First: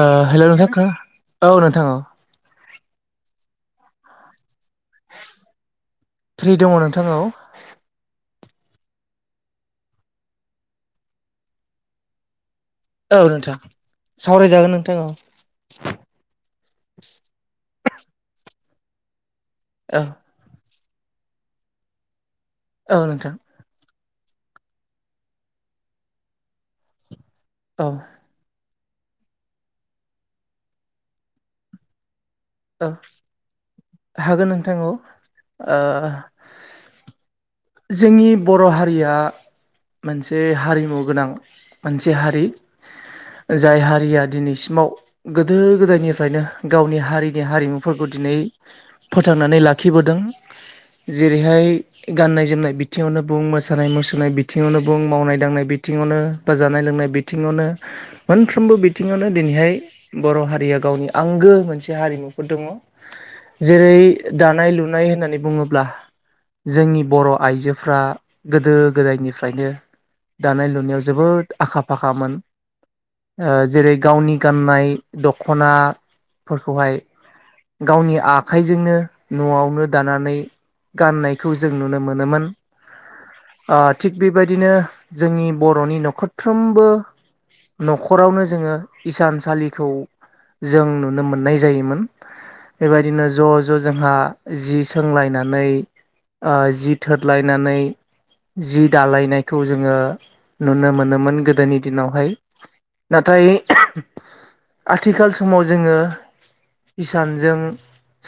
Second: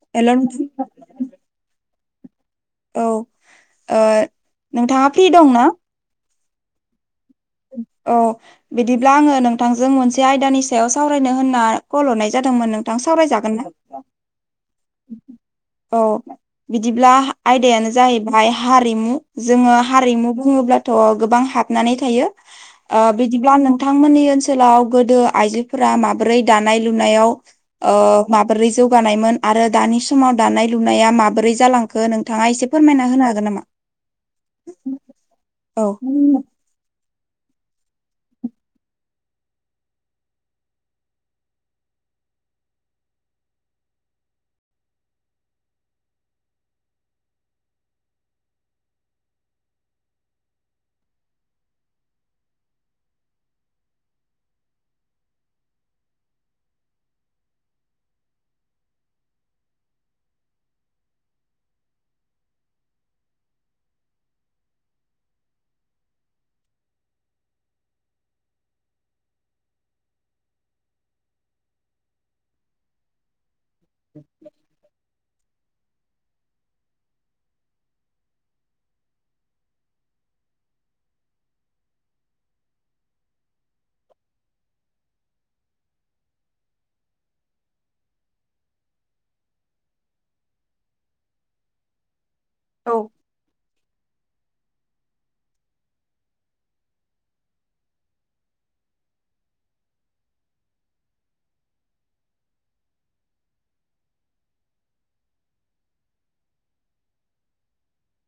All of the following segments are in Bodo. आ हेल' नोंथां खोना औ नोंथां औ। औ आ नोंथाङा फ्रि दंना? फ्रि दङ नोंथां औ। औ। बिदिब्ला आङो नोंथांजों मोनसे आयदानि सायाव सावरायनो होनना कल हरनाय जादोंमोन नों थां औ नोंथां सावरायजागोनना? सावरायजागोन नोंथां औ औ बिदिब्ला आयदायानो जाहैबाय हारिमु। जोङो औ हारिमु बुङोब्लाथ' गोबां हाबनानै थायो। औ आ नोंथां बिदिब्ला नोंथांमोननि ओनसोलाव गोदो आइजोफोरा माबोरै दानाय लुनायाव औ ओ माबोरै जौगानायमोन आरो दानि समाव दानाय लुनाया माबोरै जालांखो नोंथाङा एसे औ फोरमायना होनो हागोन नामा? हागोन नोंथां औ औ। ओ जोंनि बर' हारिया मोनसे हारिमु गोनां मोनसे हारि। जाय हारिया दिनैसिमाव गोदो गोदायनिफ्रायनो गावनि हारिनि हारिमुफोरखौ दिनै फोथांनानै लाखिबोदों। जेरैहाय गाननाय जोमनाय बिथिङावनो बुं, मोसानाय मुसुरनाय बिथिङावनो बुं, मावनाय दांनाय बिथिङावनो बा जानाय लोंनाय बि थिङावनो मोनफ्रोमबो बिथिङावनो दिनैहाय बर' हारिया गावनि आंगो मोनसे हारिमुफोर दङ। जेरै दानाय लुनाय होननानै बुङोब्ला जोंनि बर' आइजोफ्रा गोदो गोदायनिफ्रायनो दानाय लुनायाव जोबोद आखा फाखामोन। जेरै गावनि गाननाय दख'नाफोरखौहाय गावनि आखाइजोंनो न'आवनो दानानै गाननायखौ जों नुनो मोनोमोन। थिग बेबायदिनो जोंनि बर'नि न'खरफ्रोमबो न'खरावनो जोङो इसानसालिखौ जों नुनो मोननाय जायोमोन। औ बेबायदिनो ज' ज' जोंहा जि सोंलायनानै ओ जि थोरलायनानै जि दालायनायखौ जोङो नुनो मोनोमोन गोदोनि दिनावहाय। नाथाय आथिखाल समाव जोङो हिसानजों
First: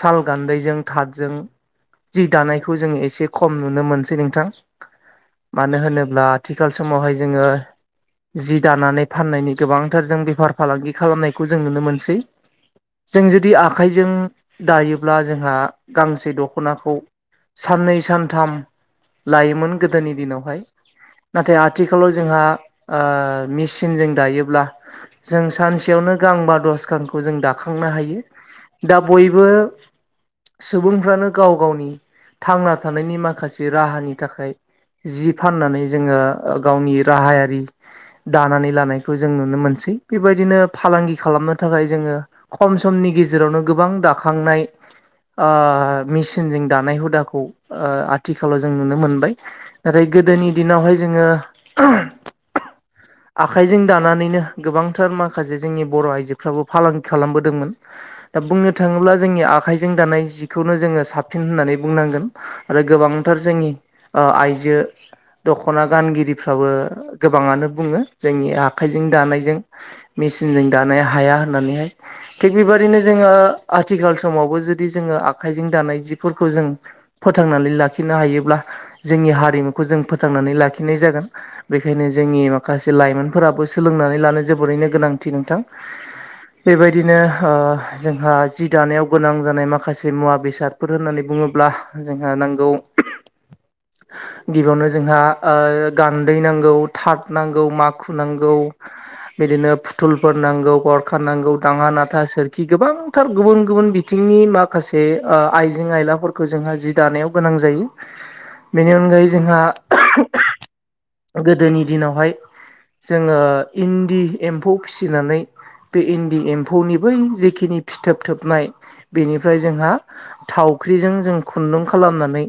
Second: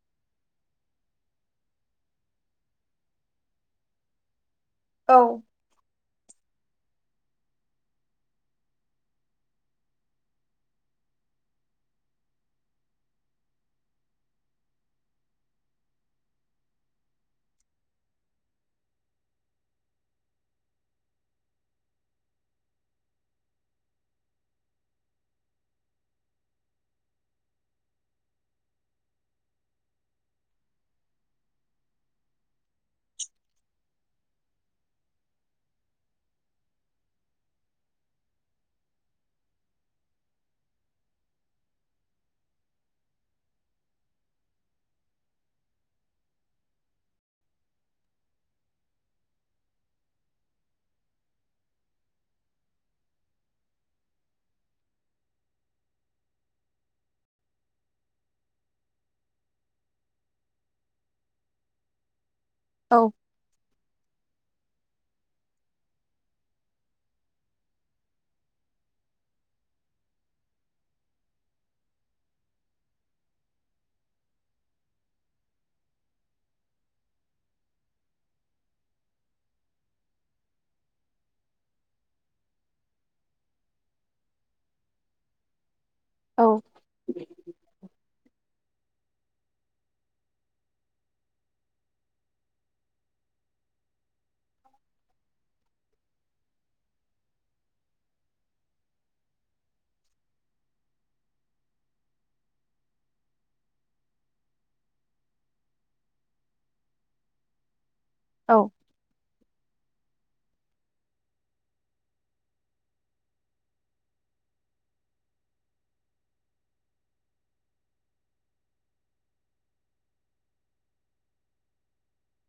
साल गान्दैजों थातजों जि दानाय खौ जों एसे खम नुनो मोनसै नोंथां औ मानो होनोब्ला आथिखाल समावहाय जोङो जि दानानै फाननायनि गोबांथार जों बेफार फालांगि खालामनायखौ जों नुनो मोनसै। जों जुदि आखाइजों दायोब्ला जोंहा गांसे दख'नाखौ साननै सानथाम लायोमोन गोदोनि दिनावहाय नाथाय आथिखालाव जोंहा आ मेसिनजों दायोब्ला जों सानसेयावनो गांबा दसखानखौ जों दाखांनो हायो। दा बयबो सुबुंफ्रानो गाव गावनि थांना थानायनि माखासे राहानि थाखाय जि फाननानै जोङो गावनि राहायारि दानानै लानायखौ जों नुनो मोनसै बेबायदिनो फालांगि खालामनो थाखाय जोङो खम समनि गेजेरावनो गोबां दाखांनाय ओ मेसिनजों दानाय हुदाखौ आथिखालाव जों नुनो मोनबाय नाथाय गोदोनि दिनावहाय जोङो [inaudible] आखाइजों दानानैनो गोबांथार माखासे जोंनि बर' आइजोफ्राबो फालांगि खालामबोदोंमोन। दा बुंनो थाङोब्ला जोंनि आखाइजों दानाय जिखौनो जोङो साब सिन होननानै बुंनांगोन आरो औ गोबांथार जोंनि आइजो दख'ना गानगिरिफ्राबो गोबाङानो बुङो जोंनि आखाइजों दानायजों मेसिनजों दानाया हाया होननानैहाय थिग बेबायदिनो जोङो आथिखाल समावबो जुदि जोङो आखाइजों दानाय जिफोरखौ जों फोथांनानै लाखिनो हायोब्ला जोंनि हारिमुखौ जों फोथांनानै लाखिनाय जागोन। बेखायनो जोंनि माखासे लाइमोनफोराबो सोलोंनानै लानो जोबोरैनो गोनांथि नोंथां। औ बेबायदिनो जोंहा जि दानायाव गोनां जानाय माखासे मुवा बेसाद फोर होननानै बुङोब्ला जोंहा नांगौ [inaudible] गिबियावनो जोंहा गान्दै नांगौ ताद नांगौ माखु नांगौ बिदिनो फुथुलफोर नांगौ गरखा नांगौ दाङा नाथा सोरखि गोबां थार गुबुन गुबुन बिथिंनि माखासे आइजें-आयलाफोरखौ जोंहा जि दानायाव गोनां जायो औ बेनि अनगायै जोंहा गोदोनि दिनावहाय जोङो इन्दि एम्फौ फिसिनानै बे इन्दि एम्फौनि बै जेखिनि फिथोब थोबनाय बेनिफ्राय जोंहा थावख्रिजों जों खुन्दुं खालामनानै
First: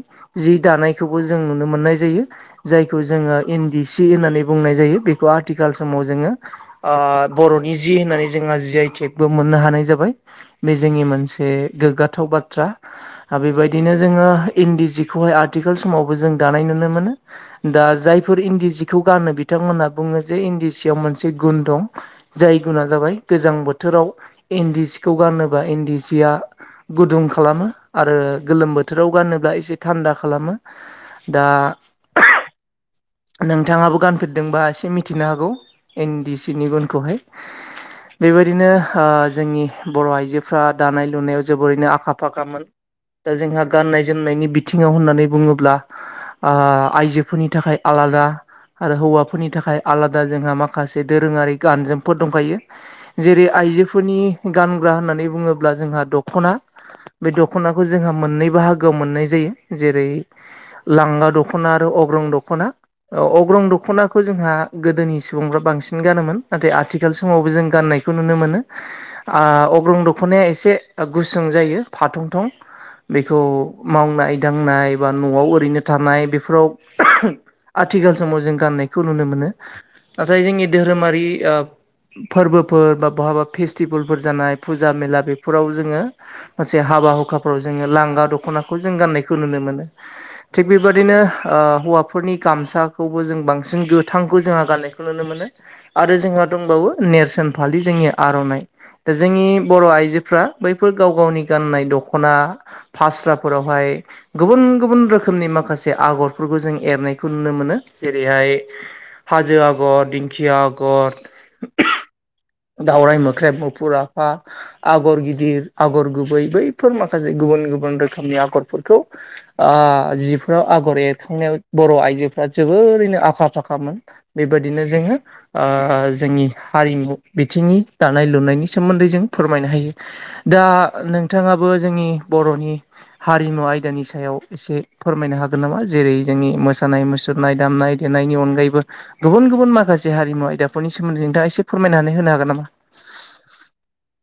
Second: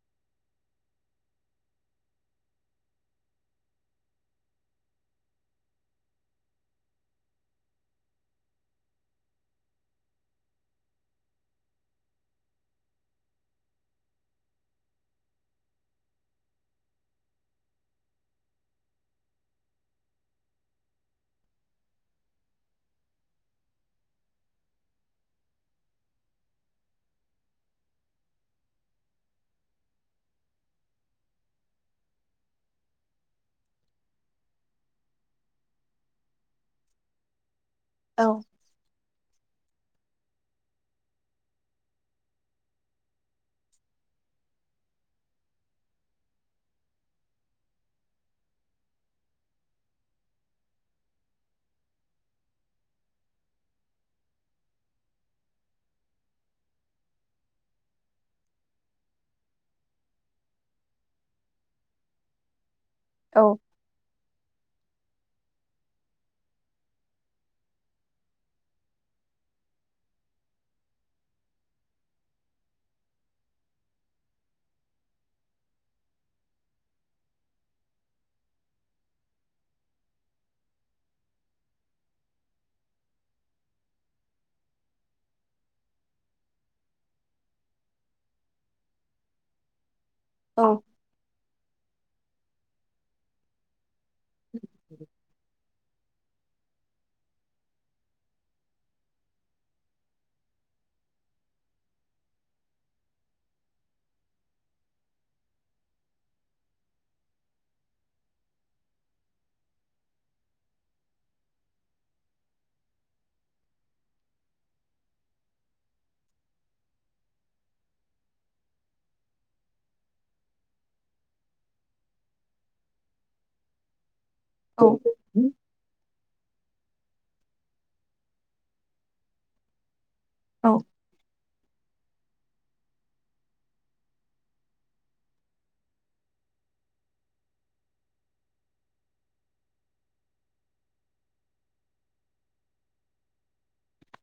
जि दानायखौबो जों नुनो मोननाय जायो। जायखौ जोङो इन्दि सि होननानै बुंनाय जायो बेखौ आथिखाल समाव जोङो बर'नि जि होननानै जोंहा जि आइ टेकबो मोननो हानाय जाबाय। बे जोंनि मोनसे गोग्गाथाव बा थ्रा आरो बेबायदिनो जोङो इन्दि जिखौहाय आथिखाल समावबो जों दानाय नुनो मोनो दा जायफोर इन्दि सिखौ गानो बिथांमोनहा बुङो जे इन्दि सियाव मोनसे गुन दं जाय गुना जाबाय गोजां बोथोराव इन्दि जिखौ गानोबा इन्दि जिया गुदुं खा लामो आरो गोलोम बोथोराव गानोब्ला एसे थान्दा खालामो दा नोंथाङाबो गानफेरदोंबा एसे मिथिनो हागौ एन डि सिनि गुनखौहाय औ बेबायदिनो जोंनि बर' आइजोफ्रा दानाय-लुनायाव जोबोरैनो आखा फाखामोन। दा जोंहा गाननाय-जोमनायनि बिथिङाव होननानै बुङोब्ला आइजोफोरनि थाखाय आलादा आरो हौवाफोरनि थाखाय आलादा जोंहा माखासे दोरोङारि गान जोमफोर दंखायो। जेरै आइजोफोरनि गानग्रा होननानै बुङोब्ला जोंहा दख'ना। बे दख'नाखौ जोंहा मोननै बाहागोआव मोननाय जायो जेरै लांगा दख'ना आरो अग्रं दख'ना औ अग्रं दख'ना खौ जोंहा गोदोनि सुबुंफ्रा बांसिन गानोमोन नाथाय आथिखाल समावबो जों गाननायखौ नुनो मोनो। ओ अग्रं दख'नाया एसे गुसुं जायो फाथं थं। बेखौ मावनाय दांनाय बा न'आव ओरैनो थानाय बेफोराव आथिखाल समाव जों गान्नायखौ नुनो मोनो नाथाय जोंनि धोरोमारि ओ फोरबोफोर बा बहाबा फेस्टिभेलफोर जानाय फुजा मेला बेफोराव जोङो हाबा हुखाफोराव जोङो लांगा दख'नाखौ जों गान्नायखौ नुनो मोनो। औ थिग बेबायदिनो ओ हौवाफोरनि गामसाखौबो जों बांसिन गो थांखौ जोंहा गाननायखौ नुनो मोनो आरो जोंहा दंबावो नेरसोन फालि जोंनि आर'नाइ। दा जोंनि बर' आइजोफ्रा बैफोर गाव गावनि गाननाय दख'ना फास्राफोरावहाय गुबुन गुबुन रोखोमनि माखासे आगरफोरखौ जों एरनाय खौ नुनो मोनो जेरैहाय हाजो आगर दिंखिया आगर दावराय मोख्रेब मुफुर आफा आगर गिदिर आगर गुबै बैफोर माखासे गुबुन गुबुन रोखोमनि आगरफोरखौ ओ जिफोराव आगर एरखांनायाव बर' आइ जोफ्रा जोबोरैनो आखा फाखामोन बेबायदिनो जोङो औ ओ जोंनि हारिमु बिथिंनि दानाय लुनायनि सोमोन्दै जों फोरमायनो हायो। दा नोंथाङाबो जोंनि बर'नि हारिमु आयदानि सायाव एसे फोरमायनो हागोन नामा जेरै जोंनि मोसा सानाय मुसुरनाय दामनाय देनायनि अनगायैबो गुबुन गुबुन माखासे हारिमु आयदाफोरनि सोमोन्दै नोंथाङा एसे फोरमायनानै होनो हागोन नामा? [inaudible]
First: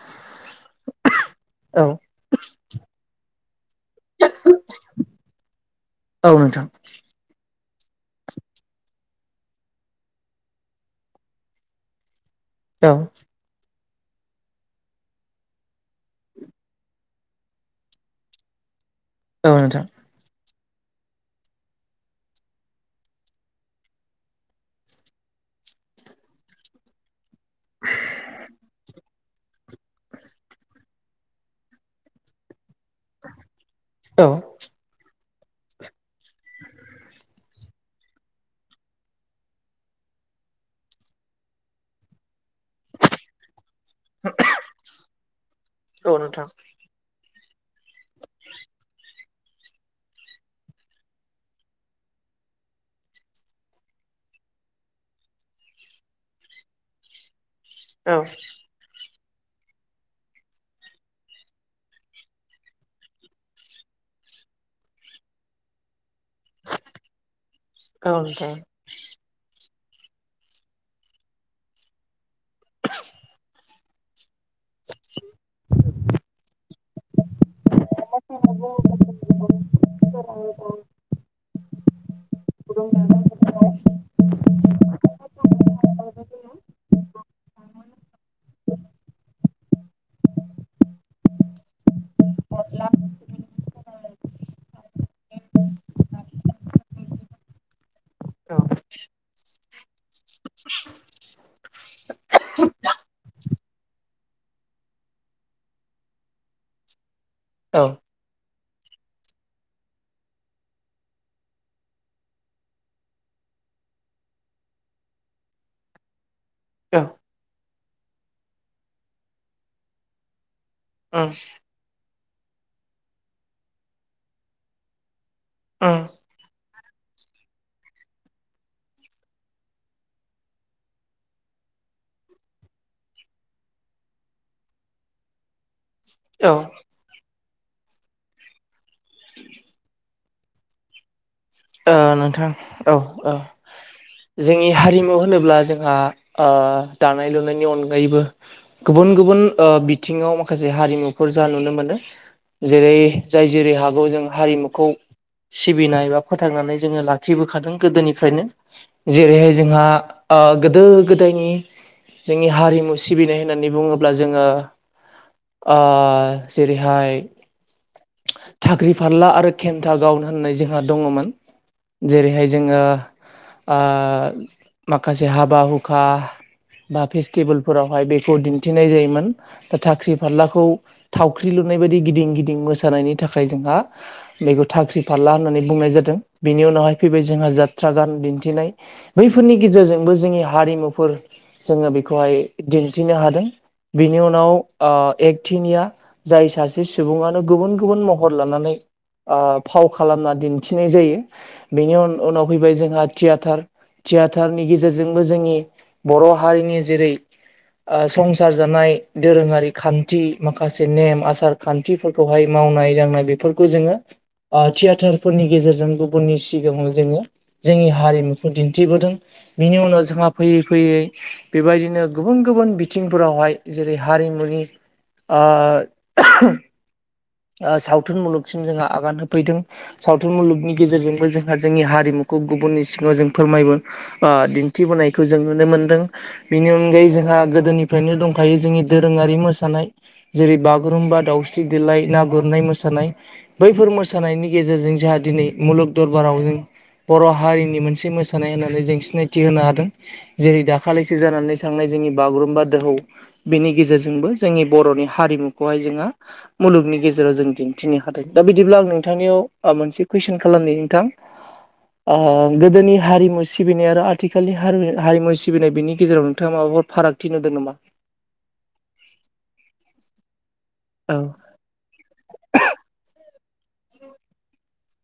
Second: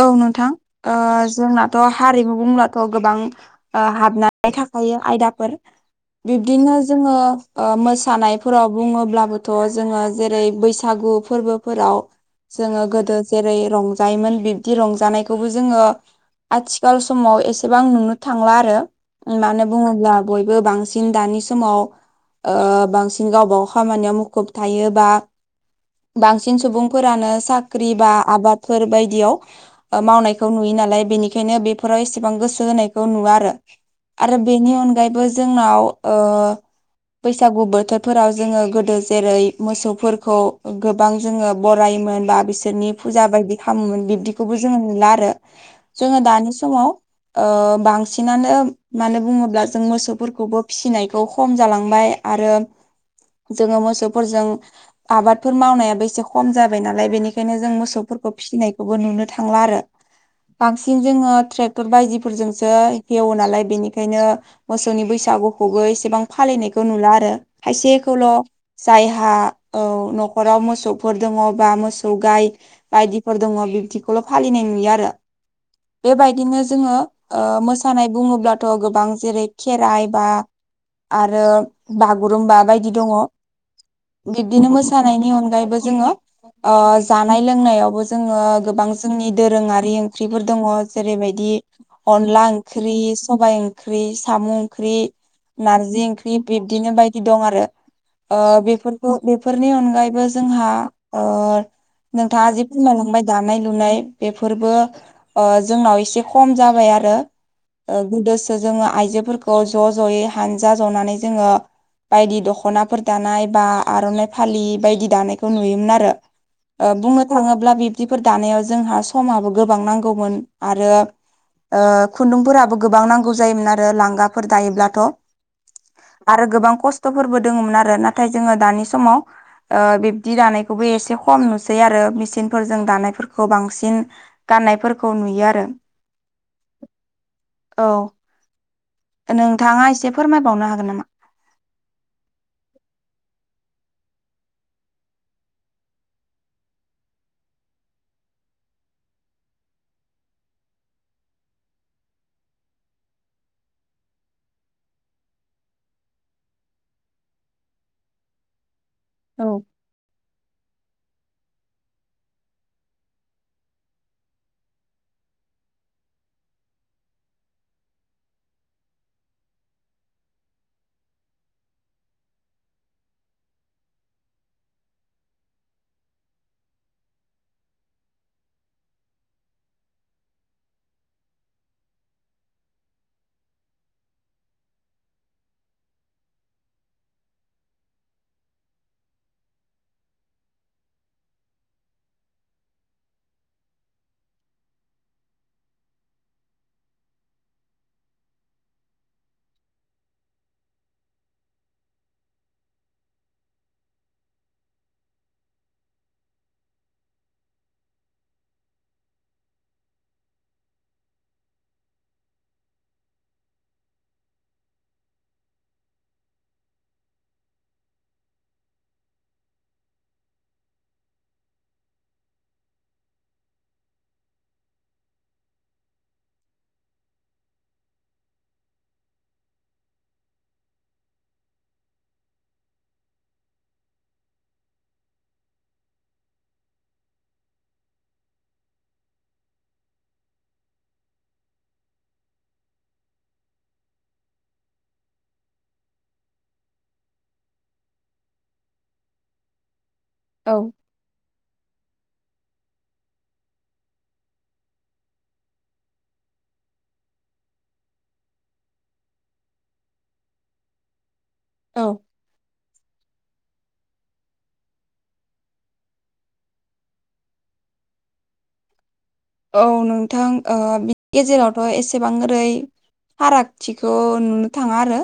औ नोंथां ओ जोंनाथ' औ हारिमु बुंब्लाथ' गोबां ओ हाबनानै थाखायो आयदाफोर औ नोंथां बिब्दिनो जोङो ओ मोसानायफोराव बुङोब्लाबोथ' जोङो जेरै बैसागु फोरबोफोराव जोङो औ गोदो जेरै रंजायोमोन बिब दि रंजानायखौबो जोङो आथिखाल समाव एसेबां नुनो थांला आरो। औ मानो नोंथां बुङोब्ला बयबो बांसिन दानि समाव ओ बांसिन गावबागाव खामानियाव मुखुब थायोबा बांसिन सुबुंफोरानो साख्रि बा आबादफोर बायदियाव ओ मावनायखौ नुयो नालाय बेनिखायनो बेफोराव एसेबां गोसो होनायखौ नुवा आरो। औ आरो बेनि अनगायैबो जोंनाव ओ बैसागु बोथोरफोराव जोङो गोदो जेरै मोसौफोरखौ गोब बां जोङो बरायोमोन बा बिसोरनि फुजा बायदि खामोमोन बिब खौबो जोङो नुला आरो औ जोङो नोंथां दानि समाव ओ बांसिनानो मानो बुङोब्ला जों मोसौफोरखौबो फिसिनायखौ खम जालांबाय। आरो जोङो मोसौफोरजों आबादफोर मावनायाबो एसे खम जाबाय नालाय बेनि खायनो जों औ मोसौफोरखौ फिसिनायखौबो नुनो थांला आरो। बांसिन जोङो ट्रेक्टर बायदिफोरजोंसो हेवो नालाय बेनिखायनो मोसौनि बैसागुखौबो एसेबां फालिनायखौ नुला आरो औ खायसेखौल' नोंथां औ जायहा औ न'खराव मोसौफोर दङ बा मोसौ गाय बायदिफोर दङ बिब्दिखौल' फालिनाय नुयो आरो बेबायदिनो जोङो ओ मोसानाय बुङोब्लाथ' गोबां जेरै खेराइ बा आरो बागुरुम्बा बायदि दङ। बिब्दिनो मोसानायनि अनगायैबो जोङो ओ जानाय लोंनायावबो जोङो गोबां जोंनि दोरोङारि ओंख्रिफोर दङ जेरैबायदि अनला ओंख्रि, सबाइ ओंख्रि, साम' ओंख्रि, नार्जि ओंख्रि बिबदिनो बायदि दं आरो। ओ बेफोरखौ बेफोरनि अनगायैबो जोंहा ओ नोंथाङा जि फोरमायलांबाय दानाय लुनाय बेफोरबो जोंनाव एसे खम जाय आरो। गोदोसो जोङो आइजोफोरखौ ज' ज'यै हानजा जनानै जोङो बायदि दख'नाफोर दानाय बा आर'नाइ फालि बायदि दानायखौ नुयोमोन आरो। ओ औ बुंनो थाङोब्ला बिब्दिफोर दानायाव जोंहा समाबो गोबां नांगौमोन। आरो उम। ओ खुन्दुंफोराबो गोबां नांगौ जायोमोन आरो लांगाफोर दायोब्लाथ'। औ आरो गोबां खस्थ'फोरबो दङमोन आरो नाथाय जोङो दानि समाव ओ बिब्दि दानायखौबो एसे खम नुसै आरो मेसिनफोरजों दानाय फोरखौ बांसिन गाननायफोरखौ नुयो आरो। औ। औ नोंथाङा एसे फोरमायबावनो हागोन नामा? ओ नोंथां औ औ। जोंनि हारिमु होनोब्ला जोंहा ओ दानाय लुनायनि अनगायैबो गुबुन गुबुन ओ बिथिङाव माखासे हारिमुफोर जा नुनो मोनो जेरै जाय जेरै हागौ जों हारिमुखौ सिबिनाय बा फोथांनानै जोङो लाखिबोखादों गोदोनिफ्रायनो। औ जेरैहाय जोंहा ओ गोदो गोदायनि जोंनि हारिमु सिबिनाय होननानै बुङोब्ला जोङो आ‌ जेरैहाय थाख्रि फाल्ला आरो खेमथा गाउन होननाय जोंहा दङमोन। जेरैहाय जोङो आ माखासे हाबा हुखा बा फेस्टिभेलफोरावहाय बेखौ दिन्थिनाय जायोमोन। दा थाख्रि फारलाखौ थावख्रि लुनाय बायदि गिदिं गिदिं मोसानायनि थाखाय जोंहा बेखौ थाख्रि फाल्ला होननानै बुंनाय जादों। बेनि उनावहाय फैबाय जोंहा जाथ्रा गान दिन्थिनाय। बैफोरनि गेजेरजोंबो जोंनि हारिमुफोर जोङो बेखौहाय दिन्थिनो हादों। बिनि उनाव ओ एकटिनिया जाय सासे सुबुङानो गुबुन गुबुन महर लानानै ओ फाव खालामना दिन्थिनाय जायो। बेनि उन-उनाव फैबाय जोंहा थियाटार। थियाटारनि गेजेरजोंबो जोंनि बर हारिनि जेरै ओ संसार जानाय दोरोङारि खान्थि माखासे नेम आसार खान्थिफोरखौहाय मावनाय दांनाय बेफोरखौ जोङो ओ थियाटारफोरनि गेजेरजों गुबुननि सिगाङाव जोङो जोंनि हारिमुखौ दिन्थिबोदों। बिनि उनाव जोंहा फैयै फैयै बेबायदिनो गुबुन गुबुन बिथिंफोरावहाय जेरै हारिमुनि ओ ओ सावथुन मुलुगसिम जोंहा आगान होफैदों। सावथुन मुलुगनि गेजेरजोंबो जोंहा जोंनि हारिमुखौ गुबुननि सिङाङाव जों फोरमायबो ओ दिन्थिबोनायखौ जों नुनो मोनदों। बेनि अनगायै जोंहा गोदोनिफ्रायनो दंखायो जोंनि दोरोङारि मोसानाय। जेरै बागुरुम्बा दाउस्रि देलाय ना गुरनाय मोसानाय बैफोर मोसानायनि गेजेरजों जोंहा दिनै मुलुग दरबाराव जों बर हारिनि मोनसे मोसानाय होननानै जों सिनायथि होनो हादों। औ जेरै दाखालैसो जानानै थांनाय जोंनि बागुरुम्बा दोहौ। बेनि गेजेरजोंबो जोंनि बरनि हारिमुखौहाय जोंहा मुलुगनि गेजेराव जों दिन्थिनो हादों। दा बिदिब्ला आं नोंथांनियाव आ मोनसे कुइसन खालामनि नोंथां। औ ओ गोदोनि हारिमु सि सिबिनाय आरो आथिखालनि हारि हारिमु सिबिनाय बिनि गेजेराव नोंथाङा माबाफोर फारागथि नुदों नामा? औ नोंथां ओ बिनि औ गेजेराव बो एसेबां ओरै फारागथिखौ नुनो थाङा आरो।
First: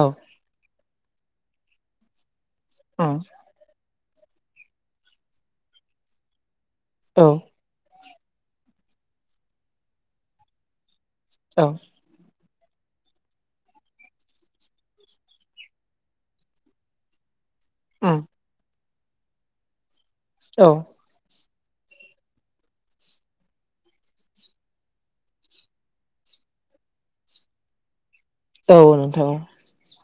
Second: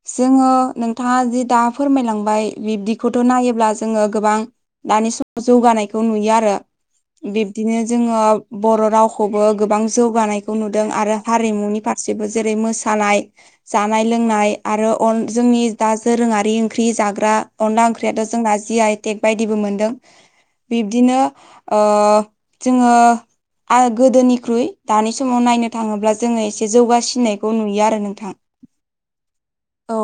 औ जोङो नोंथाङा जि दा फोरमायलांबाय बिब्दिखौथ' औ नायोब्ला जो ङो गोबां दानि समाव जौगानायखौ नुयो आरो। बिब्दिनो जोङो बर रावखौबो गोबां जौगानायखौ नुदों आरो औ हारिमुनि फारसेबो जेरै मोसानाय। जानाय लोंनाय आरो अन जोंनि दा जोरोङारि ओंख्रि जाग्रा। अनला ओंख्रियाथ जोंना जि आइ टेक बायदिबो मोनदों। औ बिब्दिनो ओ जोङो आ‌ गोदोनिख्रुइ दानि समाव नायनो थाङोब्ला जोङो एसे जौगासिननायखौ नुयो आरो नोंथां। औ नोंथां औ। औ।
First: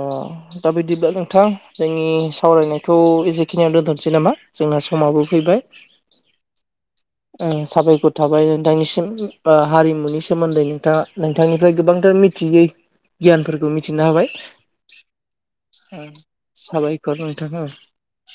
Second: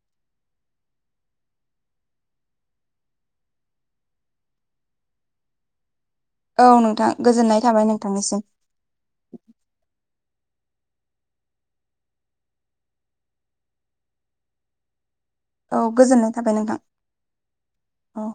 अह। दा बिदिब्ला नोंथां जोंनि सावरायनायखौ ए जेखिनियाव दोनथ'नोसै नामा जोंना समाबो फैबाय? औ नोंथां। ओ गोजोननाय थाबाय साबायखर नोंथांनिसिम थाबाय नोंथांनिसिम। हारिमुनि सोमोन्दै नोंथाङा नोंथांनिफ्राय गोबांथार मिथियै। गियानफोरखौ मिथिनो हाबाय औ गोजोननाय थाबाय नोंथां साबायखर नोंथाङा। औ।